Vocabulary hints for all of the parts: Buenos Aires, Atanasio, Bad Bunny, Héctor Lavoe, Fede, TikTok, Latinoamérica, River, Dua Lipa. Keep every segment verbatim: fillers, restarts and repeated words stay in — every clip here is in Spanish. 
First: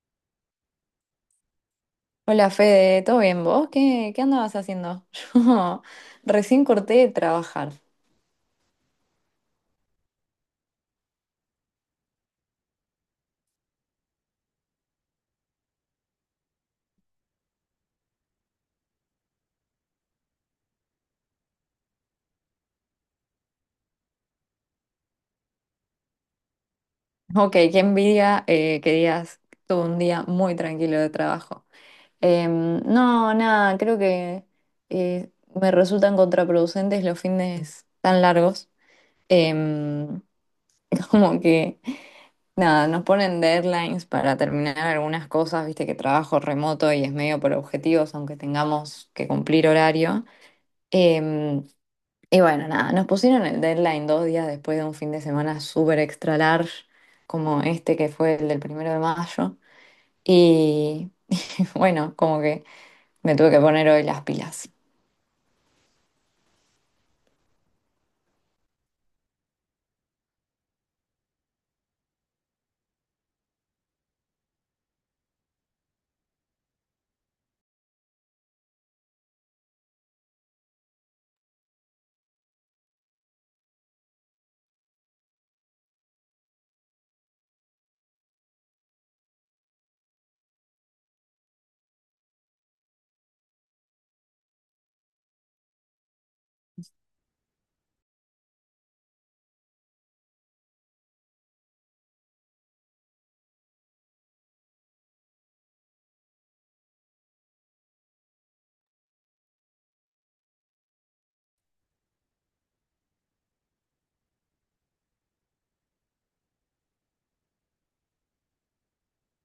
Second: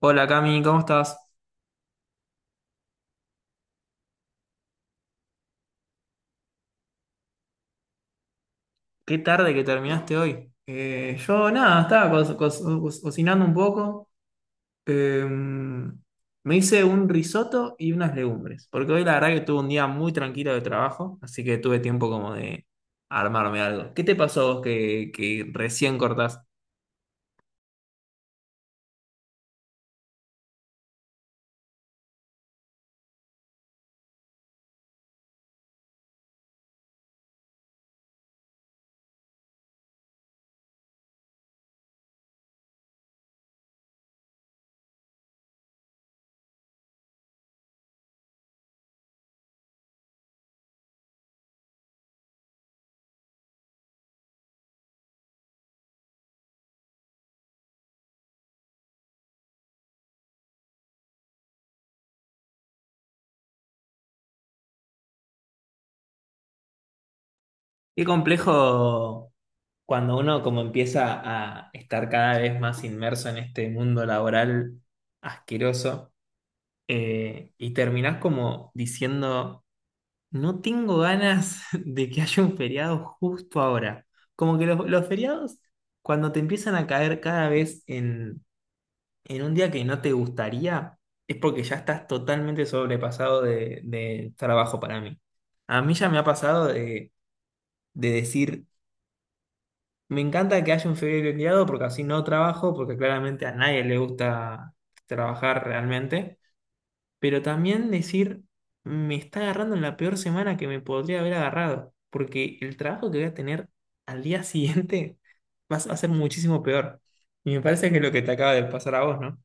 Hola Cami, ¿cómo estás? Hola Fede, ¿todo bien vos? ¿Qué, qué andabas haciendo? Yo recién corté de trabajar. Qué tarde que terminaste hoy. Eh, yo nada, estaba co- co- co- cocinando un poco. Eh, Me hice un risotto y unas legumbres, porque hoy la verdad que tuve un día muy tranquilo de trabajo, así que tuve tiempo como de armarme algo. ¿Qué te pasó a vos que, que recién cortás? Ok, qué envidia eh, que digas, tuve un día muy tranquilo de trabajo. Em, no, nada, creo que eh, me resultan contraproducentes los fines tan largos. Em, como que, nada, nos ponen deadlines para terminar algunas cosas, viste que trabajo remoto y es medio por objetivos, aunque tengamos que cumplir horario. Em, Y bueno, nada, nos pusieron el deadline dos días después de un fin de semana súper extra large, como este que fue el del primero de mayo. Y bueno, como que me tuve que poner hoy las pilas. Qué complejo cuando uno como empieza a estar cada vez más inmerso en este mundo laboral asqueroso, eh, y terminás como diciendo... No tengo ganas de que haya un feriado justo ahora. Como que los, los feriados, cuando te empiezan a caer cada vez en, en un día que no te gustaría, es porque ya estás totalmente sobrepasado de, de trabajo para mí. A mí ya me ha pasado de, de decir, me encanta que haya un feriado porque así no trabajo, porque claramente a nadie le gusta trabajar realmente, pero también decir, me está agarrando en la peor semana que me podría haber agarrado, porque el trabajo que voy a tener al día siguiente va a va a ser muchísimo peor. Y me parece que es lo que te acaba de pasar a vos, ¿no?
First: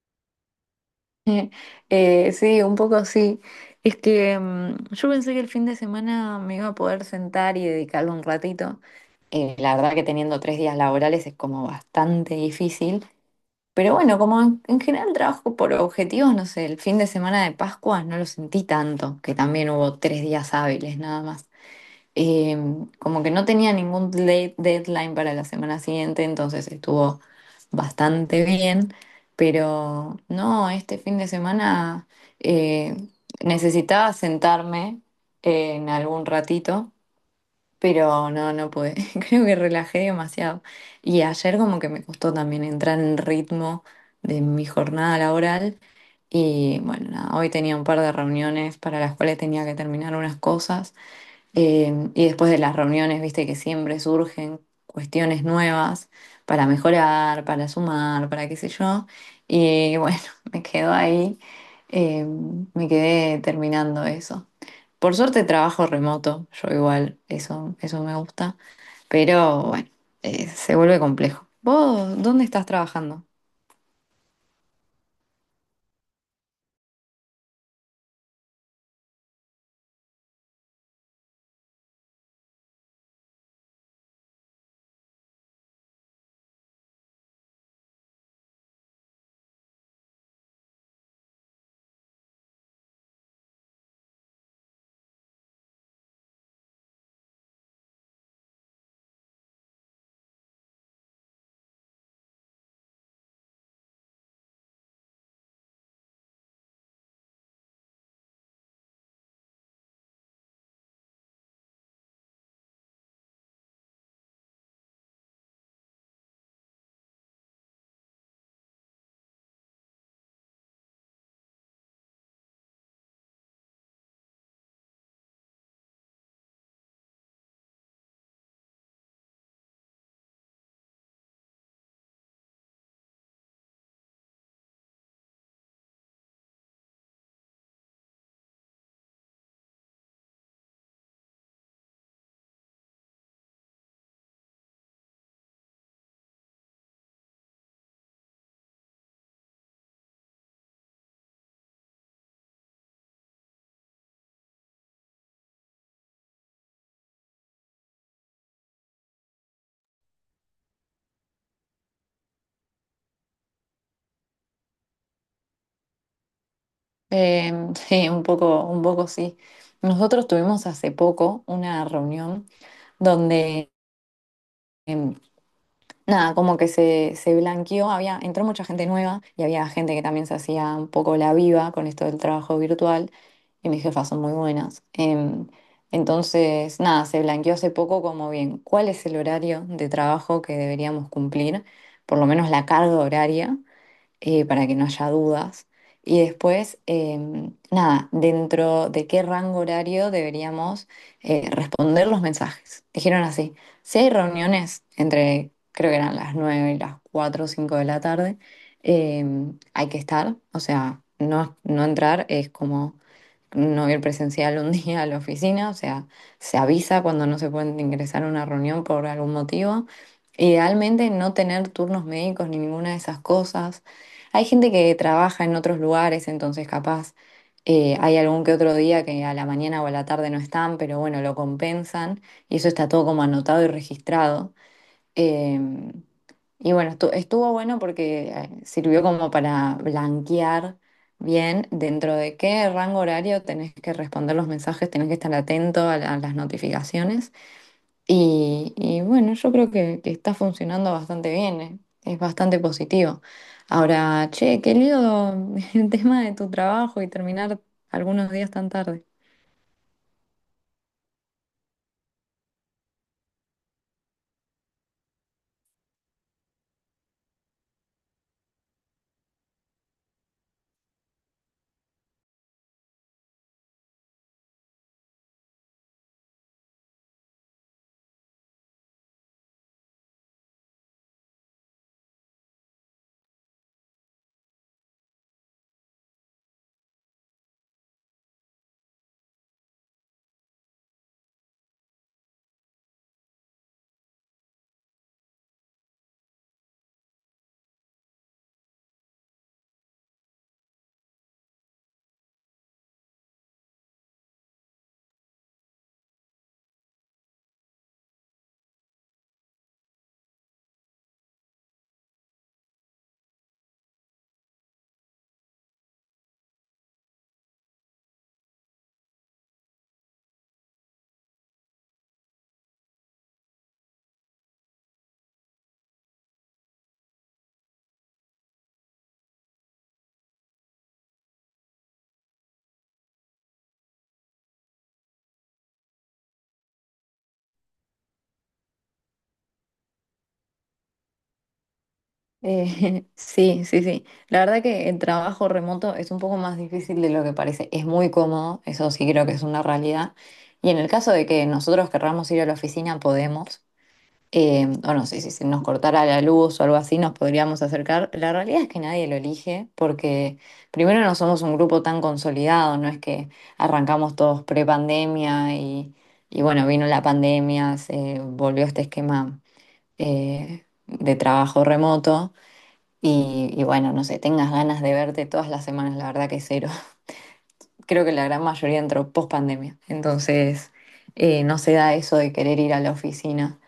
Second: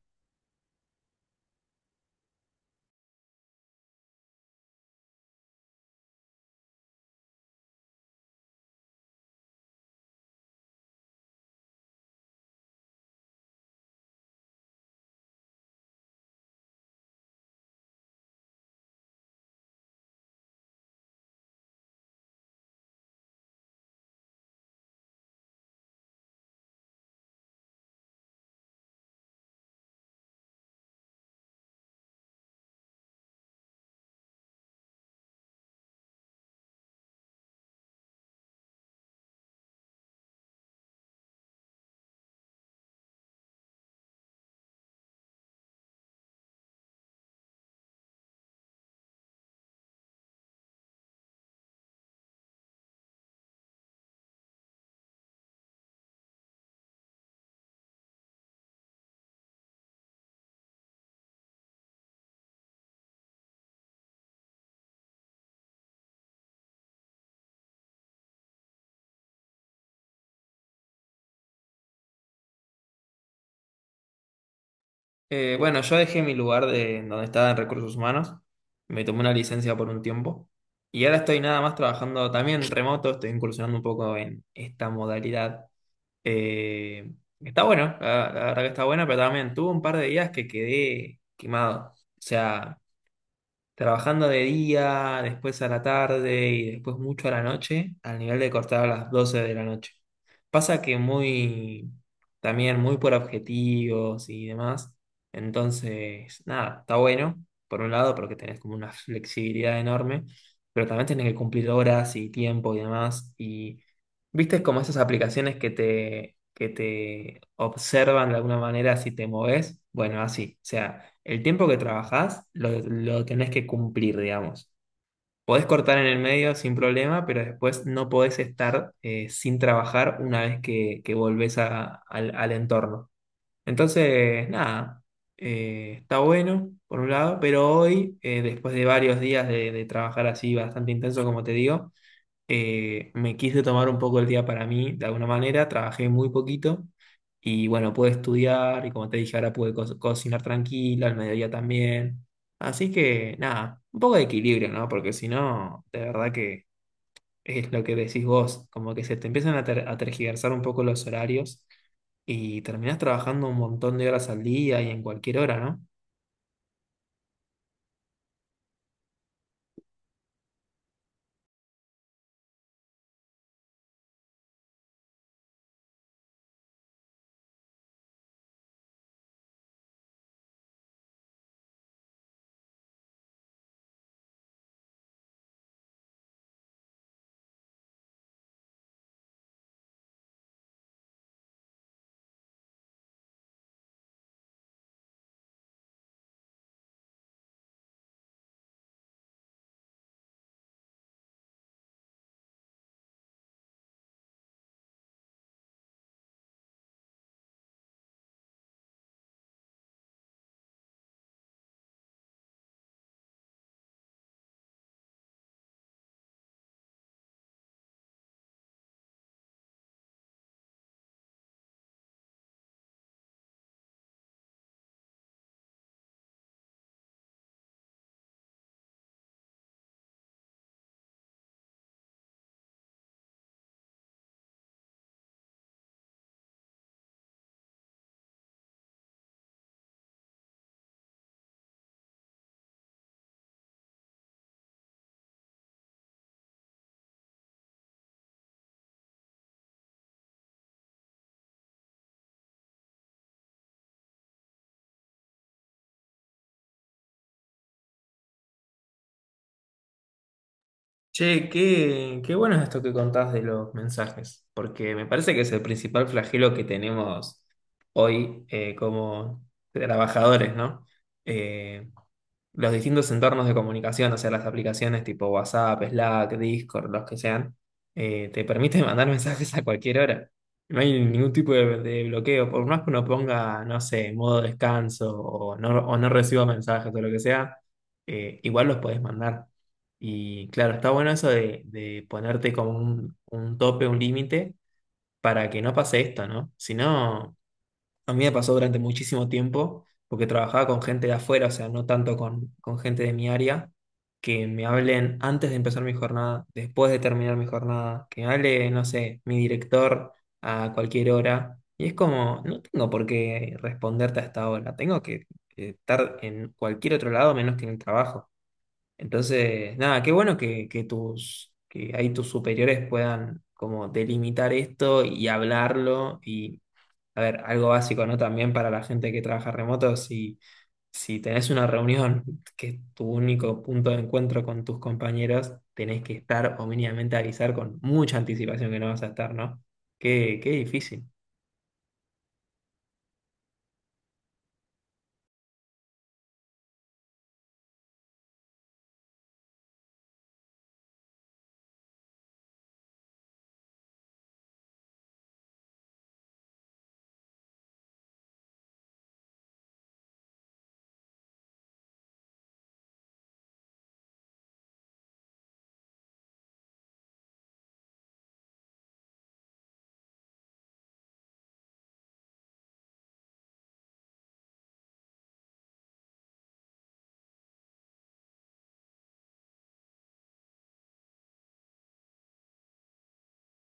Eh, sí, un poco sí. Es que mm, yo pensé que el fin de semana me iba a poder sentar y dedicarlo un ratito. Eh, la verdad que teniendo tres días laborales es como bastante difícil. Pero bueno, como en, en general trabajo por objetivos, no sé, el fin de semana de Pascua no lo sentí tanto, que también hubo tres días hábiles nada más. Eh, como que no tenía ningún de- deadline para la semana siguiente, entonces estuvo bastante bien, pero no, este fin de semana eh, necesitaba sentarme eh, en algún ratito pero no, no pude. Creo que relajé demasiado. Y ayer como que me costó también entrar en ritmo de mi jornada laboral. Y bueno, nada, hoy tenía un par de reuniones para las cuales tenía que terminar unas cosas. Eh, y después de las reuniones, viste que siempre surgen cuestiones nuevas para mejorar, para sumar, para qué sé yo. Y bueno, me quedo ahí. Eh, Me quedé terminando eso. Por suerte trabajo remoto, yo igual, eso, eso me gusta, pero bueno, eh, se vuelve complejo. ¿Vos dónde estás trabajando? Eh, bueno, yo dejé mi lugar de donde estaba en recursos humanos, me tomé una licencia por un tiempo y ahora estoy nada más trabajando también remoto, estoy incursionando un poco en esta modalidad. Eh, Está bueno, la, la verdad que está bueno, pero también tuve un par de días que quedé quemado. O sea, trabajando de día, después a la tarde y después mucho a la noche, al nivel de cortar a las doce de la noche. Pasa que muy, también muy por objetivos y demás. Entonces, nada, está bueno, por un lado, porque tenés como una flexibilidad enorme, pero también tenés que cumplir horas y tiempo y demás. Y viste como esas aplicaciones que te, que te observan de alguna manera si te moves. Bueno, así, o sea, el tiempo que trabajás, lo, lo tenés que cumplir, digamos. Podés cortar en el medio sin problema, pero después no podés estar eh, sin trabajar una vez que, que volvés a- al, al entorno. Entonces, nada, eh, está bueno, por un lado, pero hoy, eh, después de varios días de, de trabajar así bastante intenso, como te digo, eh, me quise tomar un poco el día para mí, de alguna manera, trabajé muy poquito y bueno, pude estudiar y como te dije, ahora pude co- cocinar tranquila, al mediodía también. Así que nada, un poco de equilibrio, ¿no? Porque si no, de verdad que es lo que decís vos, como que se te empiezan a, ter- a tergiversar un poco los horarios y terminás trabajando un montón de horas al día y en cualquier hora, ¿no? Eh, sí, un poco, un poco sí. Nosotros tuvimos hace poco una reunión donde nada, como que se, se blanqueó, había, entró mucha gente nueva y había gente que también se hacía un poco la viva con esto del trabajo virtual y mis jefas son muy buenas. Em, entonces, nada, se blanqueó hace poco como bien, ¿cuál es el horario de trabajo que deberíamos cumplir? Por lo menos la carga horaria eh, para que no haya dudas. Y después, em, nada, dentro de qué rango horario deberíamos eh, responder los mensajes. Dijeron así, si hay reuniones entre, creo que eran las nueve y las cuatro o cinco de la tarde, em, hay que estar, o sea, no, no entrar es como no ir presencial un día a la oficina, o sea, se avisa cuando no se pueden ingresar a una reunión por algún motivo. Idealmente no tener turnos médicos ni ninguna de esas cosas. Hay gente que trabaja en otros lugares, entonces capaz eh, hay algún que otro día que a la mañana o a la tarde no están, pero bueno, lo compensan y eso está todo como anotado y registrado. Eh, y bueno, estu- estuvo bueno porque eh, sirvió como para blanquear bien dentro de qué rango horario tenés que responder los mensajes, tenés que estar atento a la- a las notificaciones. Y, y bueno, yo creo que, que está funcionando bastante bien, eh, es bastante positivo. Ahora, che, qué lío el tema de tu trabajo y terminar algunos días tan tarde. Che, qué, qué bueno es esto que contás de los mensajes, porque me parece que es el principal flagelo que tenemos hoy, eh, como trabajadores, ¿no? Eh, los distintos entornos de comunicación, o sea, las aplicaciones tipo WhatsApp, Slack, Discord, los que sean, eh, te permiten mandar mensajes a cualquier hora. No hay ningún tipo de, de bloqueo, por más que uno ponga, no sé, modo descanso o no, o no reciba mensajes o lo que sea, eh, igual los podés mandar. Y claro, está bueno eso de, de ponerte como un, un tope, un límite, para que no pase esto, ¿no? Si no... A mí me pasó durante muchísimo tiempo, porque trabajaba con gente de afuera, o sea, no tanto con, con gente de mi área, que me hablen antes de empezar mi jornada, después de terminar mi jornada, que me hable, no sé, mi director a cualquier hora. Y es como, no tengo por qué responderte a esta hora, tengo que, que estar en cualquier otro lado menos que en el trabajo. Entonces, nada, qué bueno que, que tus, que ahí tus superiores puedan como delimitar esto y hablarlo y, a ver, algo básico, ¿no? También para la gente que trabaja remoto, si, si tenés una reunión que es tu único punto de encuentro con tus compañeros, tenés que estar o mínimamente avisar con mucha anticipación que no vas a estar, ¿no? Qué, qué difícil. Eh, sí, sí, sí. La verdad que el trabajo remoto es un poco más difícil de lo que parece. Es muy cómodo, eso sí creo que es una realidad. Y en el caso de que nosotros querramos ir a la oficina, podemos. Eh, o no sé, si se nos cortara la luz o algo así, nos podríamos acercar. La realidad es que nadie lo elige porque primero no somos un grupo tan consolidado, no es que arrancamos todos pre-pandemia y, y bueno, vino la pandemia, se volvió este esquema eh, de trabajo remoto y, y bueno, no sé, tengas ganas de verte todas las semanas, la verdad que cero. Creo que la gran mayoría entró post-pandemia, entonces eh, no se da eso de querer ir a la oficina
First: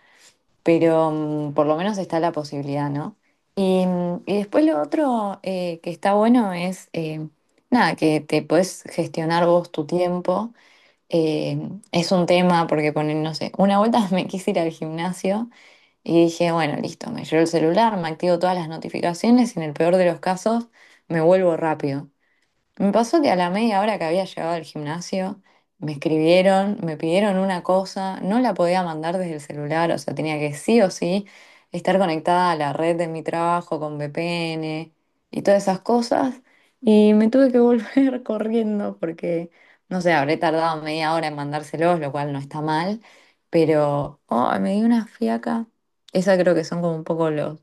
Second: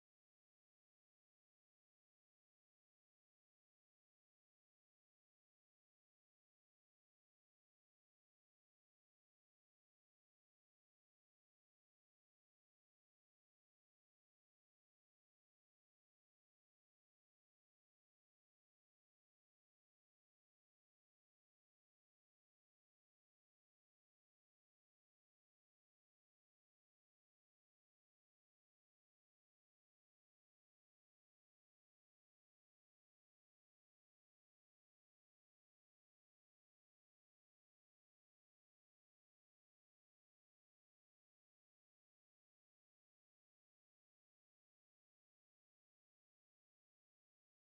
pero mm, por lo menos está la posibilidad, ¿no? Y, mm, y después lo otro eh, que está bueno es, eh, nada, que te puedes gestionar vos tu tiempo. Eh, es un tema porque ponen, no sé, una vuelta me quise ir al gimnasio y dije, bueno, listo, me llevo el celular, me activo todas las notificaciones y en el peor de los casos me vuelvo rápido. Me pasó que a la media hora que había llegado al gimnasio, me escribieron, me pidieron una cosa, no la podía mandar desde el celular, o sea, tenía que sí o sí estar conectada a la red de mi trabajo con V P N y todas esas cosas. Y me tuve que volver corriendo porque, no sé, habré tardado media hora en mandárselos, lo cual no está mal, pero oh, me di una fiaca. Esa creo que son como un poco los,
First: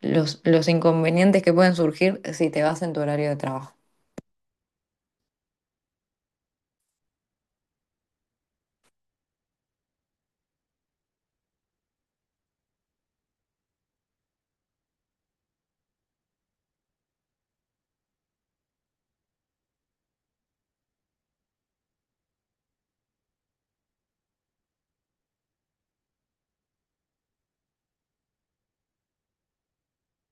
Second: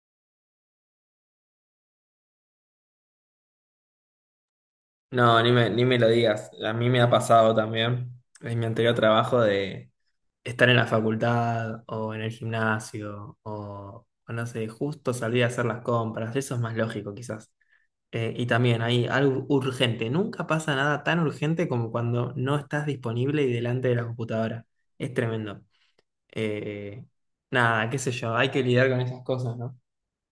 los, los inconvenientes que pueden surgir si te vas en tu horario de trabajo. No, ni me, ni me lo digas. A mí me ha pasado también en mi anterior trabajo de... estar en la facultad o en el gimnasio o, o no sé, justo salir a hacer las compras, eso es más lógico quizás. Eh, y también hay algo urgente, nunca pasa nada tan urgente como cuando no estás disponible y delante de la computadora. Es tremendo. Eh, Nada, qué sé yo, hay que lidiar con esas cosas, ¿no?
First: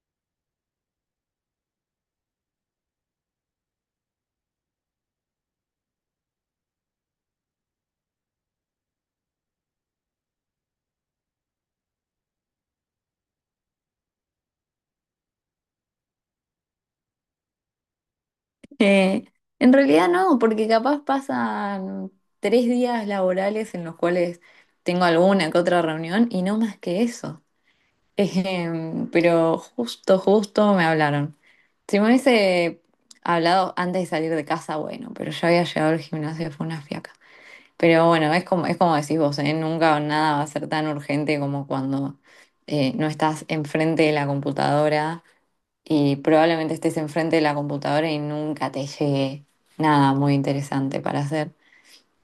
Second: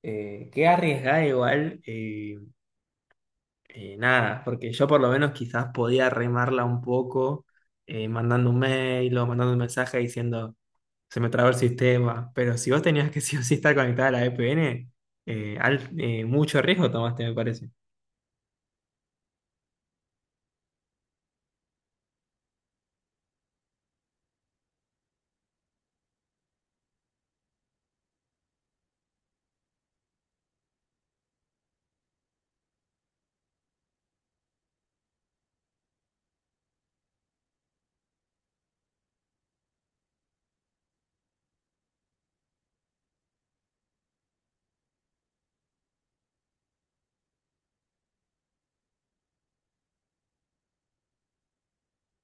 Eh, qué arriesgada igual, eh, eh, nada, porque yo por lo menos quizás podía remarla un poco, eh, mandando un mail o mandando un mensaje diciendo se me traba el sistema. Pero si vos tenías que sí o sí estar conectada a la V P N, eh, al- eh, mucho riesgo tomaste, me parece. Eh, en realidad no, porque capaz pasan tres días laborales en los cuales tengo alguna que otra reunión y no más que eso. Em, pero justo, justo me hablaron. Si me hubiese hablado antes de salir de casa, bueno, pero ya había llegado al gimnasio, fue una fiaca. Pero bueno, es como, es como decís vos, ¿eh? Nunca nada va a ser tan urgente como cuando eh, no estás enfrente de la computadora y probablemente estés enfrente de la computadora y nunca te llegue nada muy interesante para hacer.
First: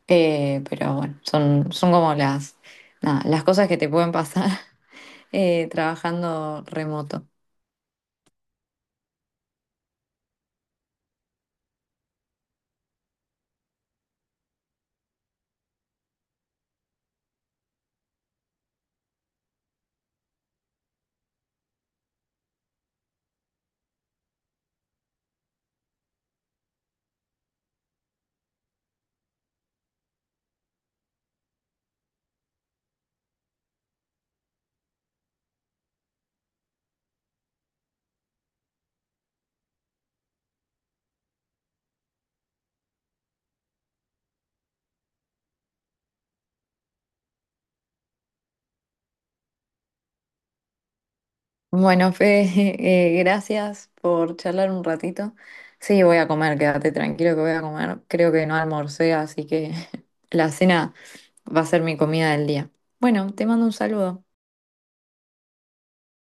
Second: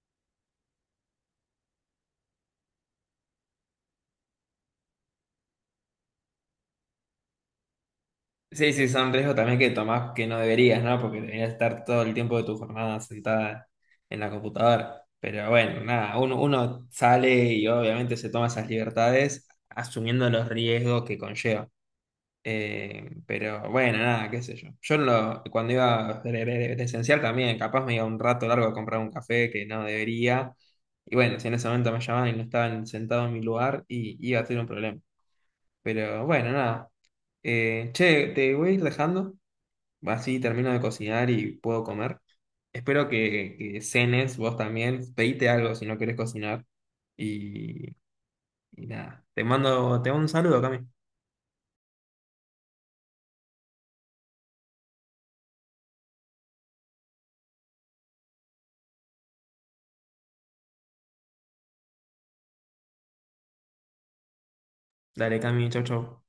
Eh, pero bueno, son, son como las, nada, las cosas que te pueden pasar eh, trabajando remoto. Sí, sí, son riesgos también que tomás que no deberías, ¿no? Porque deberías estar todo el tiempo de tu jornada sentada en la computadora. Pero bueno, nada, uno, uno sale y obviamente se toma esas libertades asumiendo los riesgos que conlleva. Eh, pero bueno, nada, qué sé yo. Yo no lo- cuando iba de, de- de esencial también, capaz me iba un rato largo a comprar un café que no debería. Y bueno, si en ese momento me llamaban y no estaban sentados en mi lugar, y iba a ser un problema. Pero bueno, nada. Eh, che, te voy a ir dejando. Así termino de cocinar y puedo comer. Espero que, que cenes vos también. Pedite algo si no querés cocinar. Y, y nada. Te mando, te mando un saludo, Cami. Bueno, Fede, eh, gracias por charlar un ratito. Sí, voy a comer, quédate tranquilo que voy a comer. Creo que no almorcé, así que la cena va a ser mi comida del día. Bueno, te mando un saludo. Dale, Cami, chau, chau.